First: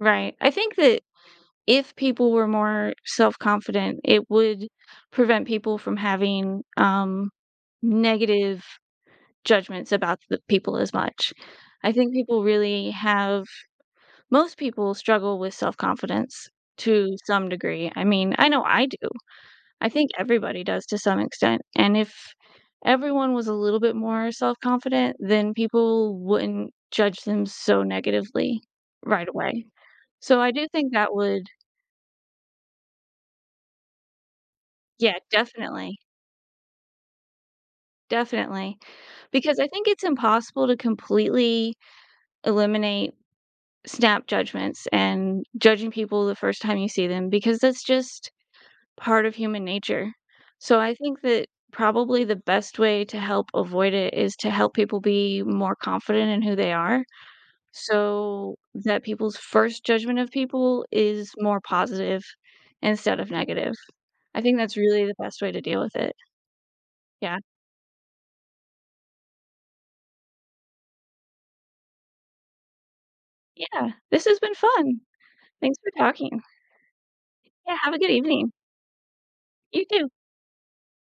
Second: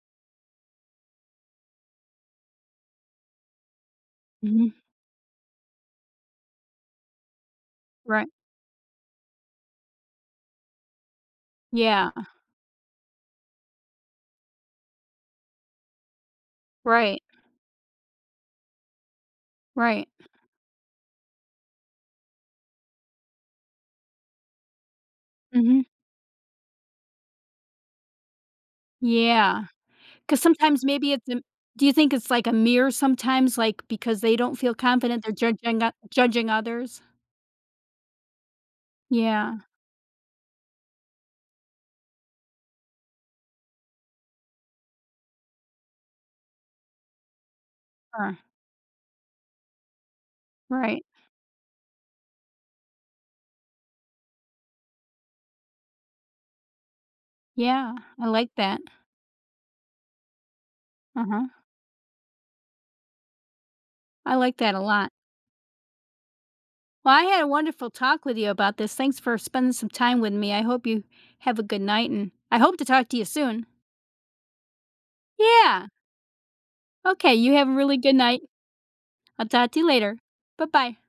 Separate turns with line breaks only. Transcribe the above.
Right, I think that if people were more self-confident, it would
Mhm.
prevent people from having, um,
Right.
negative judgments about the people as much. I
Yeah.
think people really have Most people struggle with self-confidence to
Right.
some degree, I mean, I know I do, I
Right.
think everybody does to some extent, and if everyone was a little bit more self-confident, then
Mhm.
people wouldn't judge them so negatively right
Yeah,
away. So
'cause
I do
sometimes
think
maybe
that
it's im
would
Do you think it's, like, a mirror sometimes, like, because they don't feel
Yeah,
confident they're judging o
definitely.
judging others?
Definitely,
Yeah.
because I think it's impossible to completely eliminate snap judgments, and judging people the first time you see them, because that's just
Uh.
part of human nature, so, I
Right.
think that probably the best way to help avoid it is to help people be more confident in who they are,
Yeah, I like
so
that.
that people's 1st judgment of people is
Uh-huh.
more positive instead of negative,
I
I
like
think
that
that's
a
really
lot.
the best way to deal with it.
Well, I
Yeah.
had a wonderful talk with you about this, thanks for spending some time with me, I hope you have a good night, and I hope to talk to you soon.
Yeah, this has been fun. Thanks
Yeah.
for talking.
Okay, you have a
Yeah, have
really
a good
good night.
evening.
I'll talk to
You
you
too.
later. Bye bye.